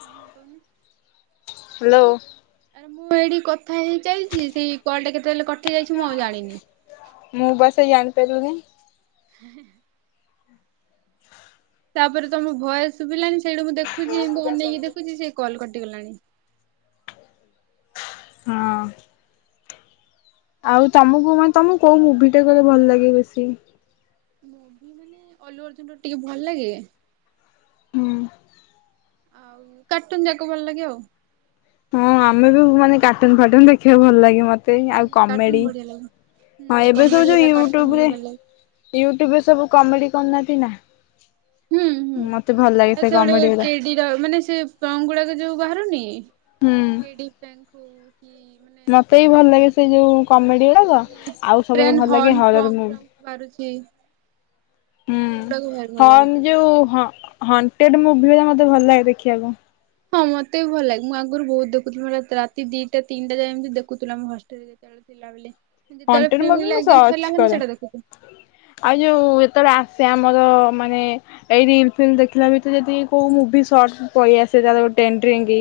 ହଁ କହୁନୁ? ହ୍ୟାଲୋ ମୁଁ ଏଇଠି କଥା ହେଇ ଚାଲିଛି, ସେଇ କଲ ଟା କେତେବେଳେ କଟି ଯାଇଛି ମୁଁ ଆଉ ଜାଣିନି। ମୁଁ ବା ସେଇ ଜାଣି ପାଇଲିନି। ହାଏହେ ତାପରେ ତମ ଭୟସ ଶୁଭିଲାନି। ସେଇଠୁ ମୁଁ ଦେଖୁଛି ଏମତି ଅନେଇକି ଦେଖୁଛି ସେ କଲ୍ କଟିଗଲାଣି। ହଁ। ଆଉ ତମକୁ ମାନେ ତମକୁ କୋଉ ମୁଭି ଟା କହିଲ ଭଲ ଲାଗେ ବେଶୀ? ମୁଭି ମାନେ ଅଲ୍ଲୁ ଅର୍ଜୁନ ର ଟିକେ ଭଲ ଲାଗେ। ହୁଁ। ଆଉ କାର୍ଟୁନ୍ ଯାକୁ ଭଲ ଲାଗେ ଆଉ। ହଁ ଆମେ ବି ମାନେ କାଟୁନ ଫାଟୁନ ଦେଖିଆକୁ ଭଲ ଲାଗେ ମ ତେ ହୁଁ ଆଉ କାର୍ଟୁନ କମେଡି ବଢିଆ ଲାଗେ ହଁ ହୁଁ ଏବେ କମେଡି ସବୁ ଯୋଉ ବାଲା କାର୍ଟୁନ ୟୁଟ୍ୟୁବ ଗୁରା ରେ ଭଲ ଲାଗେ ୟୁଟ୍ୟୁବ ରେ ସବୁ କମେଡି କରୁନାହାନ୍ତି ନା ହୁଁ ମତେ ଭଲ ଲାଗେ ସେ କମେଡି ଗୁରା। ତ ମାନେ ସେ ସଂଗ୍ ଗୁଡାକ ଯୋଉ ବାହାରୁନି। ହୁଁ। କି ପ୍ରାଙ୍କ ହଉ କି ମାନେ ମତେ ବି ଭଲ ଏ ଲାଗେ ସେଇ ଯୋଉ କମେଡି ଗୁଡାକ ଆଉ ସବୁବେଳେ ଭଲ ଲାଗେ ହରର ମୁଭି। ତାରୁଚ୍ଛି ହୁଁ ଭଲ ହଁନ୍ ଲାଗୁଛି। ଯୋଉ ହଁ ହଣ୍ଟେଡ ମୁଭି ଉରା ମତେ ଭଲ ଲାଗେ ଦେଖିବାକୁ। ହଁ ମତେ ବି ଭଲ ଲାଗେ ମୁଁ ଆଗରୁ ବହୁତ ଦେଖୁଥିଲି ର ରାତି ଦିଟା ତିନିଟା ଯାଏଁ ଏମିତି ଦେଖୁଥିଲୁ ଆମ ହଷ୍ଟେଲ ରେ [unintelligible] ଥିଲା ବଲେ ଯେତେବେଳେ କଣ୍ଟେଣ୍ଟ ଫ୍ରି ମୁଭି ମିଳିଲା ମୁଁ ଏକ୍ସାମ ସର୍ଚ୍ଚ ସରିଲା ମାନେ କରେ। ସେଟା ଦେଖୁଥିଲୁ। ଆଉ ଯୋଉ ଏତେବେଳେ ଆସେ ଆମର ମାନେ ଏଇ ରିଲ ଫିଲ୍ ଦେଖିଲା ଭିତ ଯଦି କୋଉ ମୁଭି ସର୍ଟ ପଳେଇ ଆସେ ତାର ଟ୍ରେଣ୍ଡଇଙ୍ଗି।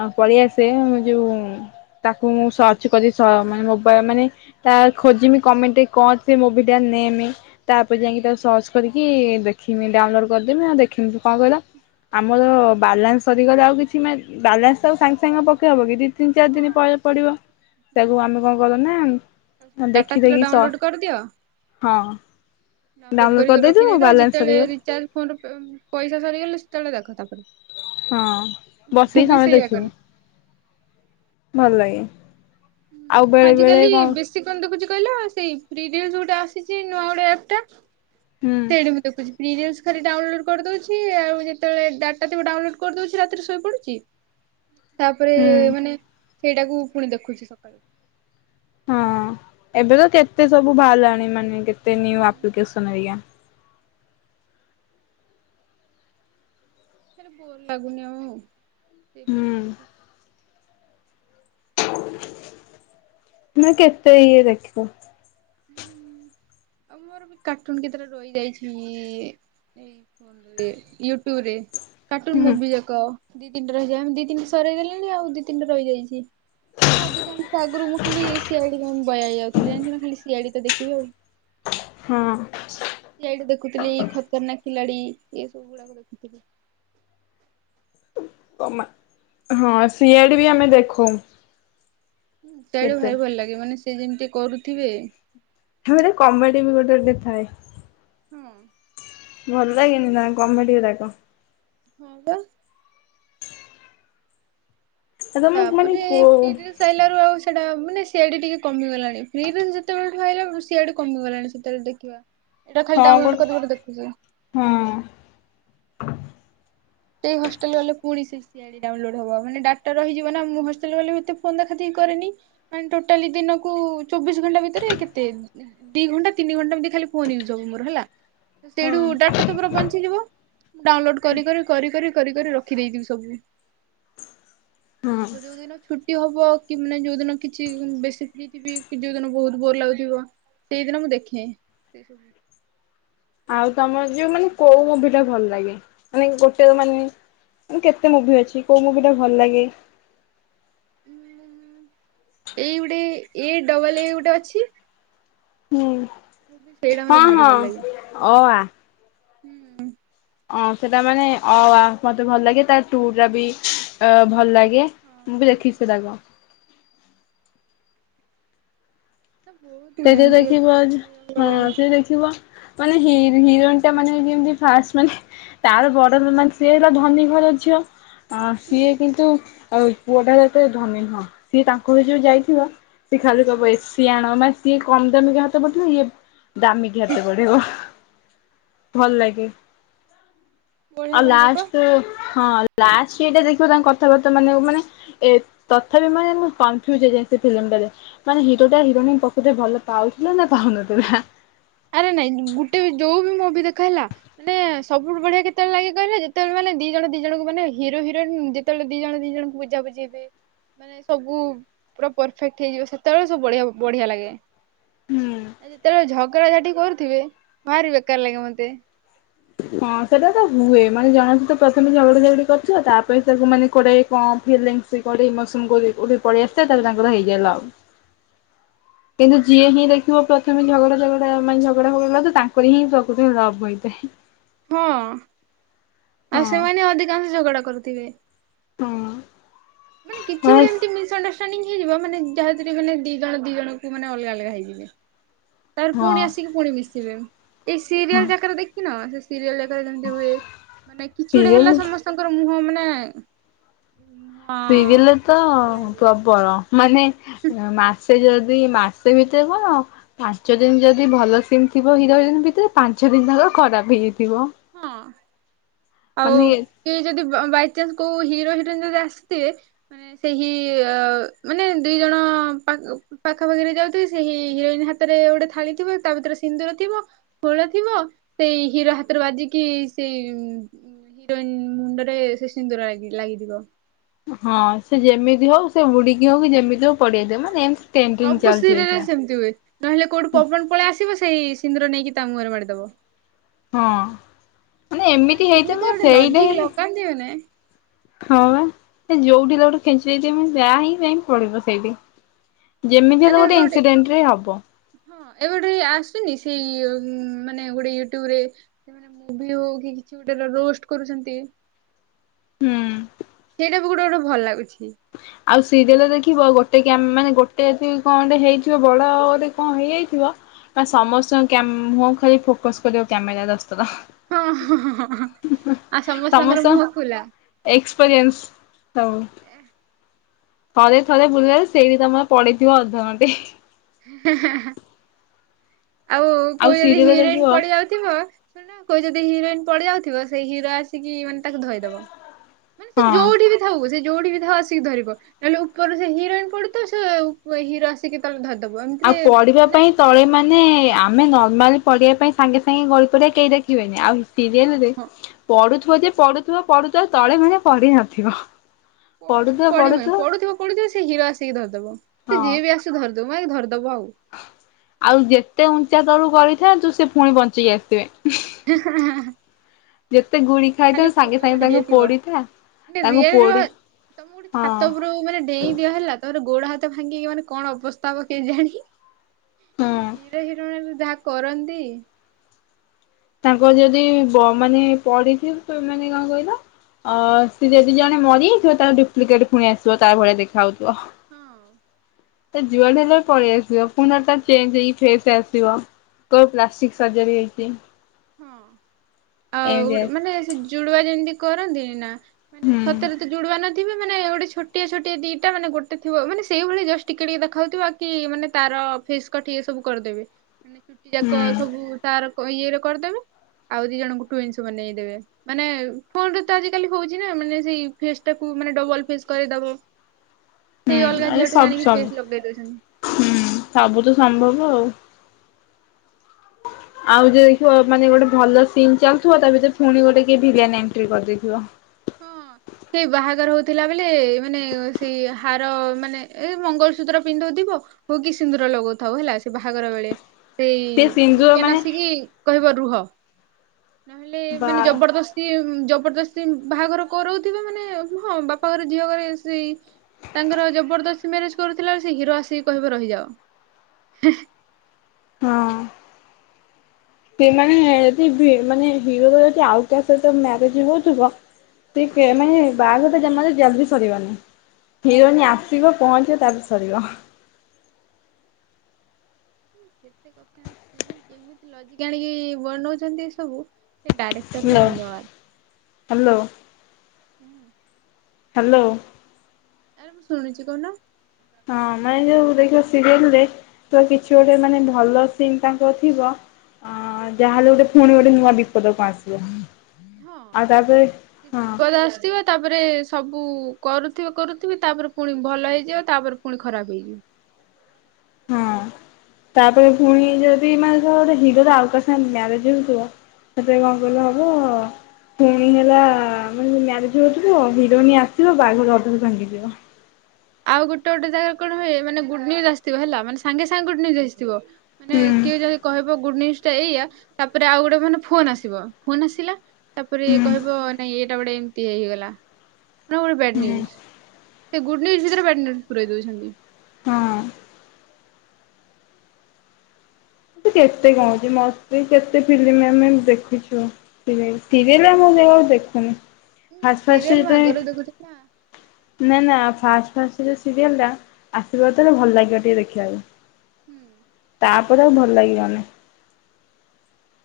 ଆଉ ପଳେଇ ଆସେ ମୁଁ ଯୋଉ ତାକୁ ମୁଁ ସର୍ଚ୍ଚ କରି ସ ମାନେ ମୋବାଇ ମାନେ ତା ଖୋଜିମି କମେଣ୍ଟ କ ସେ ମୁଭି ଟା ନେମେ। ତାପରେ ଯାଇକି ତାକୁ ସର୍ଚ୍ଚ କରିକି ଦେଖିମି ଡାଉନଲୋଡ କରିଦେମି ଆଉ ଦେଖିମି କଣ କହିଲ ଆମର ବାଲାନ୍ସ ସରିଗଲେ ଆଉ କିଛି ମାନେ ବାଲାନ୍ସ ଆଉ ସାଙ୍ଗେ ସାଙ୍ଗ ପକେଇ ହବ କିି ଦି ତିନି ଚାରି ଦିନ ହଁ। ପରେ ପଡିବ ସେଆକୁ ଆମେ କ କରୁ ନା ହଁ ଡାଟା ଦେଖି ଥିଲା ଦେଖି ସ ଡାଉନଲୋଡ କରିଦିଅ ହଁ। ଡାଉନଲୋଡ କରିକି ରଖି କରିଦେଇଥିବୁ ଦେଇଥାଅ ବାଲାନ୍ସ ଯେତେବେଳେ ସରିଗଲେ ରିଚାର୍ଜ ଫୋନର ପେ ପଇସା ସରିଗଲେ ସେତେବେଳେ ଦେଖ ତାପରେ ହଁ ମୁଁ ବସିକି ବି ସମତେ ସେଇଆ କରେ। ଦେଖିମୁ। ଭଲ ଲାଗେ। ହୁଁ ଆଉ ମୁଁ ବେଳେ ବେଳେ ଆଜିକାଲି କଣ ବେଶ ସେ କନ୍ ଦେଖୁଛି କହିଲ ସେଇ ପ୍ରିଡିଉ ଯୋଉଟା ଆସିଚି ନୂଆ ଗୋଟେ ଆପ ଟା ହୁଁ। ସେଇଠି ମୁଁ ଦେଖୁଛି ପ୍ରି ରିଲ୍ସ ଖାଲି ଡାଉନଲୋଡ କରିଦଉଛି ଆଉ ଯେତେବେଳେ ଡାଟା ଥବେ ଡାଉନଲୋଡ୍ କରିଦଉଛି ରାତିରେ ଶୋଇପଡୁଛି। ତାପରେ ହୁଁ ମାନେ ସେଇଟାକୁ ପୁଣି ଦେଖୁଚି ସକାଳୁ। ହଁ ଏବେ ତ କେତେ ସବୁ ବାହାରୀଲାଣି ମାନେ କେତେ ନୀୟୁ ହୁଁ ଆପଲିକେଶନ ହେରିକା। [inaudible] ବୋର ଲାଗୁନି ଆଉ ଦେଖ ହୁଁ ଦେଖି କା। ନା କେତେ ଇଏ ଦେଖିବ। ହୁଁ। ଆଉ ମୋର ବି କାର୍ଟୁନ କେତେଟା ରହିଯାଇଚି ଇ ଇ ଇ ଫୋନରେ ୟୁଟ୍ୟୁବରେ। କାର୍ଟୁନ ହୁଁ ମୁଭି ଯାକ ଆ ଦି ତିିନି ଟା ରହିଯା ଦି ତିିନି ଟା ସରେଇ ଦେଲେଣି ଆଉ ଦି ତିିନି ଟା ରହିଯାଇଛି। ହଁ ଅଧିକାଂଶ ଆଗରୁ ମୁଁ ଖାଲି ସି ଆ ଡି ପାଇଁ ବୟା ହେଇ ଯାଉଥିଲି ଜାଣିିଚୁ ନା ଖାଲି ସିଆଡି ତ ଦେଖିବି ଆଉ। ହଁ। ସି ଆଇ ଡି ଦେଖୁଥିଲି ଖତରନାକ ଖିଲାଡି ଏ ସବୁ ଗୁଡାକୁ ଦେଖୁଥିଲି। ଓ ମା ହଁ ସି ଆଇ ଡି ବି ଆମେ ଦେଖଉଁ। ତେଳୁ ଭାରି ଭଲ ଲାଗେ ମାନେ ସେ ଯେମିତି କରୁଥିବେ। ହଁ ପରା କମେଡି ବି ଗୋଟେ ଗୋଟେ ଥାଏ। ହଁ। ଭଲ ଲାଗେନି ନା କମେଡି ଗୁରାକ। ହଁ ବା। ହେରା ମୁଁ ମାନେ ତାପରେ କୋଉ ଫ୍ରିରେ ସାଇଲାରୁ ଆଉ ଆଉ ସେଇଟା ମାନେ ସିଆଡେ ଟିକେ କମିଗଲାଣି ଫ୍ରିରେ ଯେତେବେଳେଠୁ ଆଇଲା ସିଆଡେ କମିଗଲାଣି ସେତେବେଳେ ଟିକେ। ଏଟା ଖାଲି ହଁ ଗୋ ଡାଉଲୋଡ୍ କରି ଦବ ଦେଖୁଚି। ହଁ। ସେଇ ହଷ୍ଟେଲ ବାଲା ପୁଣି ସେଇ ସିଆ ହେଟା ଆଇଡି ଡାଉଲୋଡ଼ ହବ ମାନେ ଡାଟା ରହିଯିବ ନା ମୁଁ ହଷ୍ଟେଲ ଗଲେ ଏତେ ଫୋନ୍ ଦେଖାଦେଖି କରେନି। ମାନେ ଟୋଟାଲି ଦିନକୁ ଚବିଶ ଘଣ୍ଟା ଭିତରେ କେତେ? ଦି ଘଣ୍ଟା ତିନି ଘଣ୍ଟା ଏମତି ଖାଲି ଫୋନ ଇଉଜ ହବ ମୋର ହେଲା। ତ ହଁ ସେଇଠୁ ଡାଟା ତ ପୁରା ବଞ୍ଚିଯିବ ମୁ ଡାଉଲୋଡ କରି କରି କରି କରି ରଖିଦେଇଥିବି ସବୁ। ହଁ। ଆଉ ଯୋଉ ଦିନ ଛୁଟି ହବ କି ମାନେ ଯୋଉ ଦିନ କିଛି ବେଶୀ ଫ୍ରୀ ଥିବି ଯୋଉ ଦିନ ବହୁତ ବୋର ଲାଗୁଥିବ ସେଇଦିନ ମୁଁ ଦେଖେ ସେ ସବୁ। ଆଉ ତମର ଯୋଉ ମାନେ କୋଉ ମୁଭି ଟା ଭଲ ଲାଗେ ମାନେ ଗୋଟେ ମାନେ ମାନେ କେତେ ମୁଭି ଅଛି କୋଉ ମୁଭି ଟା ଭଲ ଲାଗେ? ଏଇ ଗୋଟେ ଏ ଡବଲ ଏ ଗୋଟେ ଅଛି। ହୁଁ ସେଇଟା ହଁ ମତେ ହଁ ଭାରି ଭଲ ଲାଗେ। ଅ ଆ। ହୁଁ। ଅଁ ସେଟା ମାନେ ଅ ଆ ମତେ ଭଲ ଲାଗେ ତା ଟୁ ଟା ବି ଭଲ ଲାଗେ। ହଁ ମୁଁ ଭଲ ବି ଦେଖିଚି ଲାଗେ। ସେଟାଗ। ତା ବୋହୁତୁ ସେ ଯେ ଦେଖିବ ଆଜ ହଁ ସେ ଦେଖିବ। ମାନେ ହିର ହିରୋଇନ ଟା ମାନେ କେମତି ଫାଷ୍ଟ ମାନେ ତାର ବଡ ମାନେ ସିଏ ହେଲା ଧନୀ ଘର ଝିଅ। ହ ହୁଁ ସିଏ କିନ୍ତୁ ଆ ପୁଅଟା ଏତେ ଧନୀ ନୁହଁ ସିଏ ତାଙ୍କ ଘରୁକୁ ଯୋଉ ଯାଇଥିବ ସିଏ ଖାଲି କହିବ ହୁଁ ଏସି ଆଣ ମନେ ସିଏ କମଦାମିକିଆ ହାତ ପଠେଇବ ଇଏ ଦାମୀକିଆ ହାତ ବଢେଇବ ଭଲ ଲାଗେ। ବଢିଆ ଆଉ ଲାଗେ ପା। ଲାଷ୍ଟ ହଁ ଲାଷ୍ଟଇଟା ଦେଖିବା ତାଙ୍କ କଥାବାର୍ତ୍ତା ମାନେ ମାନେ ଏ ତଥାପି ମାନେ ମୁଁ କନଫ୍ୟୁଜ ହେଇଯାଏ ସେ ଫିଲ୍ମ ଟାରେ ମାନେ ହିରୋଟା ହିରୋଇନ କୁ ପ କୁତରେ ଭଲ ପାଉଥିଲ ନା ପାଉନଥିଲା। ଆରେ ନାଇଁ ଗୋଟେ ବି ଯୋଉ ବି ମୁଭି ଦେଖ ହେଲା ମାନେ ସବୁଠୁ ବଢିଆ କେତବେଳେ ଲାଗେ କହିଲେ ଯେତେବେଳେ ମାନେ ଦି ଜଣ ଦି ଜଣଙ୍କୁ ମାନେ ହିର ହରୋଇନ୍ ଯେ ତବେଳେ ଦି ଜଣ ଦି ଜଣଙ୍କୁ ବୁଝା ବୁଝି ହେଇଥିବେ। ମାନେ ସବୁ ପୁରା ପରଫେକ୍ଟ ହେଇଯିବ ସେତେବେଳେ ସବୁ ବଢ଼ି ବଢିଆ ଲାଗେ। ହୁଁ। ଆ ଯେତବେଳେ ଝଗଡ଼ାଝାଟି କରୁଥିବେ ଭାରି ବେକାର ଲାଗେ ମତେ। ହଁ ସେଟା ତ ହୁଏ ମାନେ ଜଣେତ ପ୍ରଥମେ ଝଗଡା ଝଗଡି କରୁଥିବ ତାପରେ ସେ ମାନେ କୋରେଇ ଙ୍କ ଫିଲୀଙ୍ଗଷ୍ ସେ କଡି ମସୁମ୍ ଗୋଲ ହେଇଥିବ ଉଧେ ପଳେଇ ଆସଚେ ତାହେଲେ ତାଙ୍କର ହେଇଯାଏ ଲଭ। [inaudible] କିନ୍ତୁ ଯିଏ ହିଁ ଦେଖିବ ପ୍ରଥମେ ଝଗଡାଝଗଡା ମାନେ ଝଗଡା ଫଗଡା କିନ୍ତୁ ତାଙ୍କର ହିଁ ପ୍ରକୃତ ହିଁ ଲଭ ହେଇଥାଏ। ହଁ ଆଉ ହଁ ସେମାନେ ଅଧିକାଂଶ ଝଗଡା କରୁଥିବେ। ହଁ। ମାନେ କିଛି ଗୋଟେ ବାସ୍ ଏମତି ମିଶ ଅଣ୍ଡରଷ୍ ଷ୍ଟାଣ୍ଡିଙ୍ଗ ହେଇଯିବ ମାନ ଯାହାଥିରେ ମାନ ଦି ଜଣ ଦି ଜଣଙ୍କୁ ମାନେ ଅଲଗା ଅଲଗା ହେଇଯିବେ। ତାପରେ ହଁ ପୁଣି ଆସିକି ପୁଣି ମିଶିବେ ଏଇ ହଁ ସିରିଏଲ ଯାକାରେ ଦେଖିନ ସେ ସିରିଏଲ ରାକରେ ଯେମିତି ହୁଏ ମାନେ କିଛି ଗୋଟେ ସିରିଏଲ ହେଲା ସମସ୍ତଙ୍କର ମୁହଁ ମାନେ ମୁହଁ ସିରିଏଲ ତ ଖୋଲା ହେଇଯିବ ପ୍ରବଳ ମାନେ ମାସ ସେ ଯଦି ମାସେ ଭିତରେ କଣ ପାଞ୍ଚ ଦିନ ଯଦି ଭଲ ସିନ ଥିବ ହିରୋ ହିରୋଇନ ଭିତରେ ପାଞ୍ଚ ଦିନ ଯାଙ୍କ ଖରାପ ହେଇଯାଇଥିବ। ହଁ ଆଉ ମାନେ କିଏ ଯଦି ବ ବାଇଚନ୍ସ କୋଉ ହିରୋ ହିରୋଇନ ଯଦି ଆସିଥିବେ ମାନେ ସେଇ ହି ମାନେ ଦୁଇ ଜଣ ପା ଉ ପାଖାପାଖିରେ ଯାଉଥିବି ସେ ହି ହିରୋଇନ ହାତରେ ଗୋଟ ଥାଳି ଥିବ ତା ଭିତରେ ସିନ୍ଦୁର ଥିବ ବୋଳ ଥିବ ସେଇ ହିର ହା ତର ବାଜିକି ସେଇ [unintelligible] ହିରୋଇନ ମୁଣ୍ଡରେ ସେ ସିନ୍ଦୁର ଲାଗି ଲାଗିଯିବ। ହଁ ସେ ଯେମିତି ହୋଉ ସେ ବୁଢିକି ହୋଉ କି ଯେମିତି ହୋଉ ପଡେଇ ଦିଏ ମାନେ ଟ୍ରେଣ୍ଡିଙ୍ଗ ଚାଲଚି ଏଇଖିଣା। ଯୋଉ ଏ ନହେଲେ କୋଉଠୁ ପବନ ପଳେଇ ଆସିବ ସେଇ ସିନ୍ଦୁର ନେଇକି ତା ମୁହଁରେ ମାଡିଦବ ହଁ ଏମିତି ମାନେ ହେଇଥିବ କେମିତି ଗୋଟେ ସେଇଟା ଲଜିକ ହିଁ ଲଗାନ୍ତିି ଏମାନେ ହଁ ପା ସେ ଯୋଉଠି ହେଲେ ଗୋଟେ ଖୁଞ୍ଚି [unintelligible] ଯାହା ହିଁ ପାଇଁ ପଡିବ ସେଇଠି। ଯେମିତି ହେଲେ ଆରେ ଏବେ ଗୋଟେ ଇନସିଡେଣ୍ଟରେ ହବ। ହଁ ଏବେ ଗୋଟେ ଆସୁନି ସେଇ ଉଁମ୍ ମାନେ ଗୋଟେ ୟୁଟ୍ୟୁବରେ ମାନେ ମୁଭି ହୋଉ କି କିଛି ଗୋଟେ ରୋଷ୍ଟର କରୁଛନ୍ତି। ହୁଁ। ସେଇଟା ବି ଗୋଟେ ଗୋଟେ ଭଲ ଲାଗୁଛି। ଆଉ ସିରିଏଲରେ ଦେଖିବ ଗୋଟେ କ୍ୟାମ୍ ମାନେ ଗୋଟେ କି କଣ ଗୋଟେ ହେଇଥିବ ବଡଟେ କଣ ହେଇଯାଇଥିବ ମାନେ ସମସ୍ତଙ୍କ କ୍ୟାମ୍ ମୁଁହକୁ ଖାଲି ଫୋକସ କରିବ କ୍ୟାମେରା ଦଶ ଥର। ହଁ ହଁ ହଁ ହଁ ହଁ ଆଉ ସମସ୍ତଙ୍କର ସମସ୍ତଙ୍କ ମୁହଁ ଖୁଲା। ଏକ୍ସପେରିଏନ୍ସ ହଉ। ଥରେ ଥରେ ବୁଲେ ସେଇଠି ତମର ପଳେଇଥିବ ଅଧଘଣ୍ଟେ। ହାଁ ହାଁ ହାଁ ହାଁ। ଆଉ କୋଉ ଯଦି ସିରିଏଲ ଦେଖିବ ହିରୋଇନ ହଁ। ପଡିଯାଉ ଥିବ ଶୁଣନ କୋଉ ଯଦି ହିରୋଇନ ପଡି ଯାଉଥିବ ସେଇ ହିରୋ ଆସିକି ମାନେ ତାକୁ ଧଇଦବ। ମାନେ ସେ ଯୋଉଠି ବି ଥାଉ ସେ ଯୋଉଠି ବି ଥାଉ ଆସିକି ଧରିବ ନହେଲେ ଉପର ସେ ହିରୋଇନ ପଡୁଥିବ ସେ ଉପ ହିର ଆସ ଆସିକି ତଳେ ଧରିଦବ ଏମ ଆଉ ପଢିବା ପାଇଁ ତଳେ ମାନେ ଆମେ ନର୍ମାଲି ପଡିବା ପାଇଁ ସାଙ୍ଗେ ସାଙ୍ଗେ ଗଳି ପଡିଆ କେହି ଦେଖିବେନି ଆଉ ହିସ୍ ସିରିଏଲରେ ହଁ ହଁ ପଡୁଥୁବ ଯିଏ ପଡୁଥୁବ ପଡୁଥୁବ ଆଉ ତଳେ ମାନେ ପଡିନଥିବ। ପଡ ପଡିବନି ପଡୁଥିବ ପଡୁଥିବ ସେ ହିରୋ ଆସିକି ଧରିଦବ ହଁ ସେ ଯିଏ ବି ଆସ୍ ସିଏ ଧରଦବ ମୁଁ ଆଗେ ଧରଦବ ଆଉ। ଆଉ ଯେତେ ଉଞ୍ଚା ତଳୁ ଗଳିଥାନ୍ତୁ ସିଏ ଫୁଣି ବଞ୍ଚିକି ଆସଥିବେ। ହେଁ ହେଁ ହେଁ ହେଁ। ଯେତେ ଗୁଳି ଖାଇଥାଉ ସାଙ୍ଗେ ସାଙ୍ଗେ ଫାଟି ତାଙ୍କୁ ଯାଇଥିବ ପୋଡିଥା ତାଙ୍କୁ ପୋଡି ତମୁକୁ ଗୋଟେ ହଁ ଛାତ ଉପରୁ ମାନେ ଡେଇଁ ଦିଆହେଲା ତାପର ଗୋଡ ହାତ ଭାଙ୍ଗିକି ମାନେ କଣ ଅବସ୍ତା ହବ କେଜାଣି। ସେ ହୁଁ। ହିରୋ ହିରୋଇଣିକୁ ଯାହା କରନ୍ତି ତାଙ୍କ ଯଦି ବ ମାନେ ପଡିଥିବ ତ ଏ ମାନେ କଣ କହିଲ ଅ ସିଏ ଯଦି ଜଣେ ମରିଯାଇଥିବ ତାର ଡୁପ୍ଲିକେଟ ଫୁଣି ଆସିବ ତା ଭଳିଆ ଦେଖାଯାଉଥୁବ। ହଁ ତ ଯୁଆଡୁ ହେଲେ ପଳେଇ ଆସିବ ପୁଣି ଥରେ ତାର ଚେଞ୍ଜ ହେଇ ଫେର ସେ ଆସିବ। କହିବ ପ୍ଲାଷ୍ଟିକ ସର୍ଜରୀ ହେଇଚି। ହଁ ଆଉ ଏମିତି ଗୋଟେ ମାନେ ସେଇ ଜୁଡ୍ୱା ଯେମତି କରନ୍ତିନି ନା ମାନେ ହୁଁ ସତରେ ତ ଜୁଡ୍ୱା ନ ତିବି ମାନେ ଗୋଟେ ଛୋଟିଆ ଛୋଟିଆ ଦିଇଟା ମାନେ ଗୋଟେ ଥିବ ମାନେ ସେଇ ଭଳି ଜଷ୍ଟିକେ ଟିକି ଦେଖାହଉଥିବ ଆଉ କି ମାନେ ତାର ଫେସ୍ କଟ୍ ଇଏ ସବୁ କରିଦେବେ ହେନେ ଚୁଟି ହୁଁ ଯାକ ସବୁ ତାର କ ଇଏରେ କରିଦେବେ‌। ଆଉ ଦି ଜଣଙ୍କୁ ଟୁଇନ୍ସ ବନେଇଦେବେ। ମାନେ ଫୋନ୍ ରେ ତ ଆଜିିକାଲି ହୋଉଚି ନାଁ ମାନେ ସେଇ ଫେସ୍ ଟାକୁ ମାନେ ଡବଲ୍ ଫେସ୍ କରେଇଦବ। ସେଇ ହୁଁ ଅଲଗା ଆରେ ଝିଅଟେ ସବୁ ଜାଣିକି ସବୁ ଫେସ୍ ଲଗେଇ ଦୋଉଚନ୍ତି। ହୁଁ ସବୁ ତ ସମ୍ଭବ ଆଉ। ଆଉ ଯୋଉ ଦେଖିବ ମାନେ ଗୋଟେ ଭଲ ସିନ୍ ଚାଲଥୁବ ତା ଭିତରେ ଫୁଣି ଗୋଟେ କିଏ ଭିଲିଆନ୍ ଏଣ୍ଟ୍ରି କରିଦେଇଥିବ। ହଁ। ସେଇ ବାହାଘର ହୋଉଥିଲା ବେଳେ ମାନେ ସେଇ ହାର ମାନେ ଏଇ ମଙ୍ଗଳସୂତ୍ର ପିନ୍ଧଉଥିବ ହୁ କିି ସିନ୍ଦୁର ଲଗଉଥାଉ ହେଲା ସେ ବାହାଘର ବେଳେ। ସେଇ ସେ ସିନ୍ଦୁର ଭିଲିଆନ୍ ମାନେ ଆସିକି କହିବ ରୁହ ନହେଲେ ବା ମାନେ ଜବରଦସ୍ ସିଏ ଜବରଦସ୍ତି ବାହାଘର କରଉଥିବେ ମାନେ ହଁ ବାପା ଘରେ ଝିଅ ଘରେ ଏସି ତାଙ୍କର ଜବରଦସ୍ତି ମ୍ୟାରେଜ କରୁଥିଲାଳେ ସେ ହିରୋ ଆସିକି କହିବ ରହିଯାଅ। ହେଁ ହେଁ ସେ ମାନେ ଯଦି ମାନେ ହିରୋ ଯଦି ଆଉ କା ସହିତ ମ୍ୟାରେଜ ହଉଥିବ ସେ କେ ମାନେ ବାହାଘତ ଜମା ଯେ ଜଲଦି ସରିବନି। ହିରୋଇନୀ ଆସିବ ପହଞ୍ଚିବ ତାପରେ ସରିବ। କେତେ କଥା ଅଛି କେମିତି ଲଜିକି ଆଣିକି ବନୋଉଚନ୍ତି ସବୁ ସେ ଡାଇରେକ୍ଟରକୁ ହ୍ୟାଲୋ ଧନ୍ୟବାଦ ହ୍ୟାଲୋ ହୁଁ। ହାଲୋ। ଆରେ ମୁଁ ଶୁଣିଚି କହୁନ? ହଁ ମାନେ ଯୋଉ ଦେଖିବ ସିରିଏଲରେ ତକିଛି ଗୋଟେ ମାନେ ଭଲ ସିନ୍ ତାଙ୍କର ଥିବ ଅଁ ଯାହାହେଲେ ଗୋଟେ ପୁଣି ଗୋଟେ ନୂଆ ବିପଦ କଣ ଆସିବ। ହଁ। ଆଉ ତାପରେ ହଁ। [unintelligible] ତାପରେ ସବୁ କରୁଥିବେ କରୁଥିବେ ତାପରେ ପୁଣି ଭଲ ହେଇଯିବ ତାପରେ ପୁଣି ଖରାପ୍ ହେଇଯିବ। ହଁ [inaudible] ତାପରେ ପୁଣି ଯଦି ମାନେ ଧର ଗୋଟେ ହିରୋର ଆଉକାସାଙ୍ଗେ ମ୍ୟାରେଜ୍ ହଉଥିବ ସେତିରେ କଣ କହିଲ ହବ ପୁଣି ହେଲା ମାନେ ମ୍ୟାରେଜ୍ ହୋଉଥିବ ହିରୋଇନ ଆସିବ ବାହାଘର ଅଧାରୁ ଭାଙ୍ଗିଯିବ। ଆଉ ଗୋଟେ ଗୋଟେ ଜାଗାରେ କଣ ହୁଏ ମାନେ ଆସିଥିବ ହେଲା ମାନେ ସାଙ୍ଗେ ସାଙ୍ଗେ ଗୁଡ଼ ନିୁଜ୍ୟ୍ ଆସିଥିବ ମାନେ ହୁଁ କିଏ ଯଦି କହିବ ଗୁଡ଼ ନିୟୁଜ୍ ଏଇଆ ତାପରେ ଆଉ ଗୋଟେ ମାନେ ଫୋନ୍ ଆସିବ ଫୋନ୍ ଆସିଲା ତାପରେ ହୁଁ କହିବ ନାଇଁ ଏଇଟା ଗୋଟେ ଏମିତି ହେଇଗଲା। ପୁଣି ଗୋଟେ ବ୍ୟାଡ଼ ହୁଁ ନିୟୁଜ୍ ସେଗୁଡ଼ ନିୟୁଜ୍ ଭିତରେ ବ୍ୟାଡ଼ ନିୟୁଜ୍ ପୁରେଇ ଦଉଛନ୍ତି। ହଁ। ଏମିତି କେତେ କଣ ଅଛି ମତେ କେତେ ଫିଲ୍ମ ଆମେ ଦେଖୁଛୁ। ସିରିଏଲ୍ ସିରିଏଲ୍ ମୁଁବି ଆଉ ଦେଖୁନି। ନାଇଁ ଫାଷ୍ଟ ଫାଷ୍ଟ ସିରିଏଲ୍ ମୁଁ ଯେତେବେଳେ ଆଗରୁ ଦେଖୁଥିନି ଆ ନା ନା ଫାଷ୍ଟ ଫାଷ୍ଟ ସେ ସିରିଏଲ୍ ଟା ଆସିବ ଯେତେଳେ ଭଲ ଲାଗିବ ଟିକେ ଦେଖିବାକୁ। ହୁଁ। ତାପରେ ଆଉ ଭଲ ଲାଗିବନି।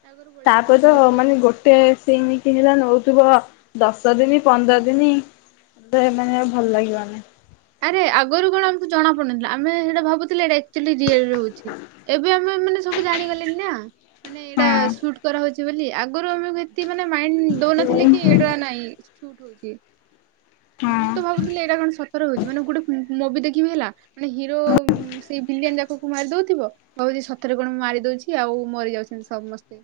ଆଗରୁ ବଢିଆ ତାପରେତ ଲାଗୁଥିଲା ମାନେ ସିରିଏଲ୍ ଗୋଟେ ସେମିତି ହେଲା ନଉଥିବ ଦଶ ଦିନି ପନ୍ଦର ଦିନି ମତେ ମାନେ ଆଉ ଭଲ ଲାଗିବନି। ଆରେ ଆଗୁରୁ କଣ ଆମକୁ ଜଣା ପଡ଼ୁନଥିଲା ଆମେ ସେଇଟା ଭାବୁଥିଲେ ଏଟା ଆକ୍ଚୁଆଲି ଜିଆରରେ ହଉଚି ଏବେ ଆମେ ମାନେ ସବୁ ଜାଣିଗଲେଣିନା ମାନେ ଏଇଟା ହଁ ସୁଟ୍ କରା ହଉଚି ବୋଲି ଆଗରୁ ଆମେ ଏ ଏତେ ମାଇଣ୍ଡ ଦଉନଥିଲେକି ଏଇଟା ନାଇଁ ସୁଟ୍ ହଉଚି। ମୁଁ ତ ଭାବୁଥିଲି ଏଇରା କଣ ସତରେ ହଉଚି ମାନେ ଗୋଟେ ମୋଭିି ଦେଖିବି ହେଲା ମାନେ ହିରୋ ସେଇ ଭିଲିଆନ ଯାକକୁ ମାରି ଦଉଥିବ କଉଛି ସତରେ କଣ ମୁଁ ମାରି ଦଉଚି ଆଉ ମରିଯାଉଛନ୍ତି ସମସ୍ତେ।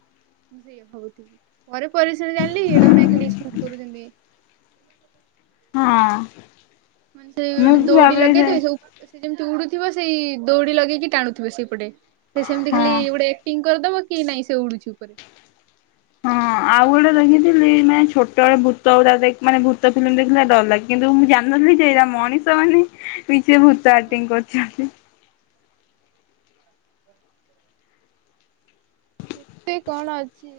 ମୁଁ ସେଇଆ ଭାବୁଥିଲି ପରେ ପରେ ସିନା ଜାଣିଲି ଏଇଟାକୁ ନାଇଁ ଖାଲି ସୁଟ୍ କରୁଚନ୍ତି। ହଁ। ମାନେ ସେଇ ମୁଁ ଗୋଟେ ବି ଦୌଡ଼ି ଭାବେ ଲଗେଇବେ ହଁ। ସବୁ ସେ ଯେମିତି ଉଡ଼ୁଥିବ ସେଇ ଦଉଡ଼ି ଲଗେଇକି ଟାଣୁଥିବେ ସେଇପଟେ। ସେ ସେମିତି ଖାଲି ଗୋଟେ ଆକ୍ଟିଂ କରିଦବ କି ନାଇଁ ସେ ଉଡୁଛି ଉପରେ। ହଁ ଆଉ ଗୋଟେ ଦେଖିଥିଲି ମାନେ ଛୋଟବେଳେ ଭୂତ ଗୁଡ଼ାଦେଖି ମାନେ ଭୂତ ଫିଲ୍ମ ଦେଖିଲେ ଡର ଲାଗ କିନ୍ତୁ ମୁଁ ଜାନିନଥିଲି କିଏଇରା ମଣିଷମାନେ ନିଜେ ଭୂତ ଆଟିଂ କରୁଛନ୍ତି। କେତେ କଣ ଅଛି।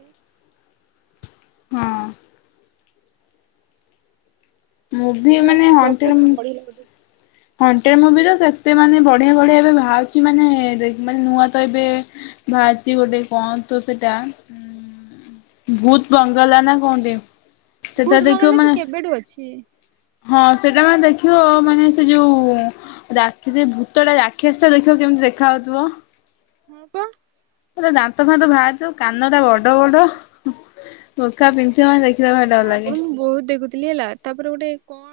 ହଁ। ମୁଭି ଆମର ମାନେ ଏଠିକି ବର୍ଷା ହଣ୍ଟେଡ଼୍ ମୁ ଟିକେ ବଢିଲା [unintelligible] ହଣ୍ଟେଡ଼ ମୁଭି ତ ସେତେ ମାନେ ବଢ଼ିଆ ବଢ଼ିଆ ଏବେ ଭାରୁଚି ମାନେ ଦେ ମାନେ ନୂଆ ତ ଏବେ ଭାରିଚି ଗୋଟେ କଣ ତ ସେଟା? ଭୂତ୍ ବଙ୍ଗଲା ନାଁ କଅଁଟେ? ଭୂତ୍ ବଙ୍ଗଲା ତ କେବେଠୁ ଅଛି। ହଁ ସେଟା ମାନେ ଦେଖିବ ମାନେ ସେ ଯୋଉ ରାତିରେ ଭୂତଟା ରାକ୍ଷାସଟା ଦେଖିବ କେମିତି ଦେଖା ହଉଥୁବ? ହଁ ପା। ପୁରା ଦାନ୍ତ ଫାନ୍ତ ଭାରିଥିବ କାନରା ବଡ଼ ବଡ଼ ମୁଖା ପିନ୍ଧିଥିବ ମାନେ ଦେଖିଲେ ଭାରି ଏ ଡର ଲାଗେ। ଆଗୁରୁ ମୁଁ ବୋହୁତ ଦେଖୁଥିଲି ହେଲା ତାପରେ ଗୋଟେ କଁ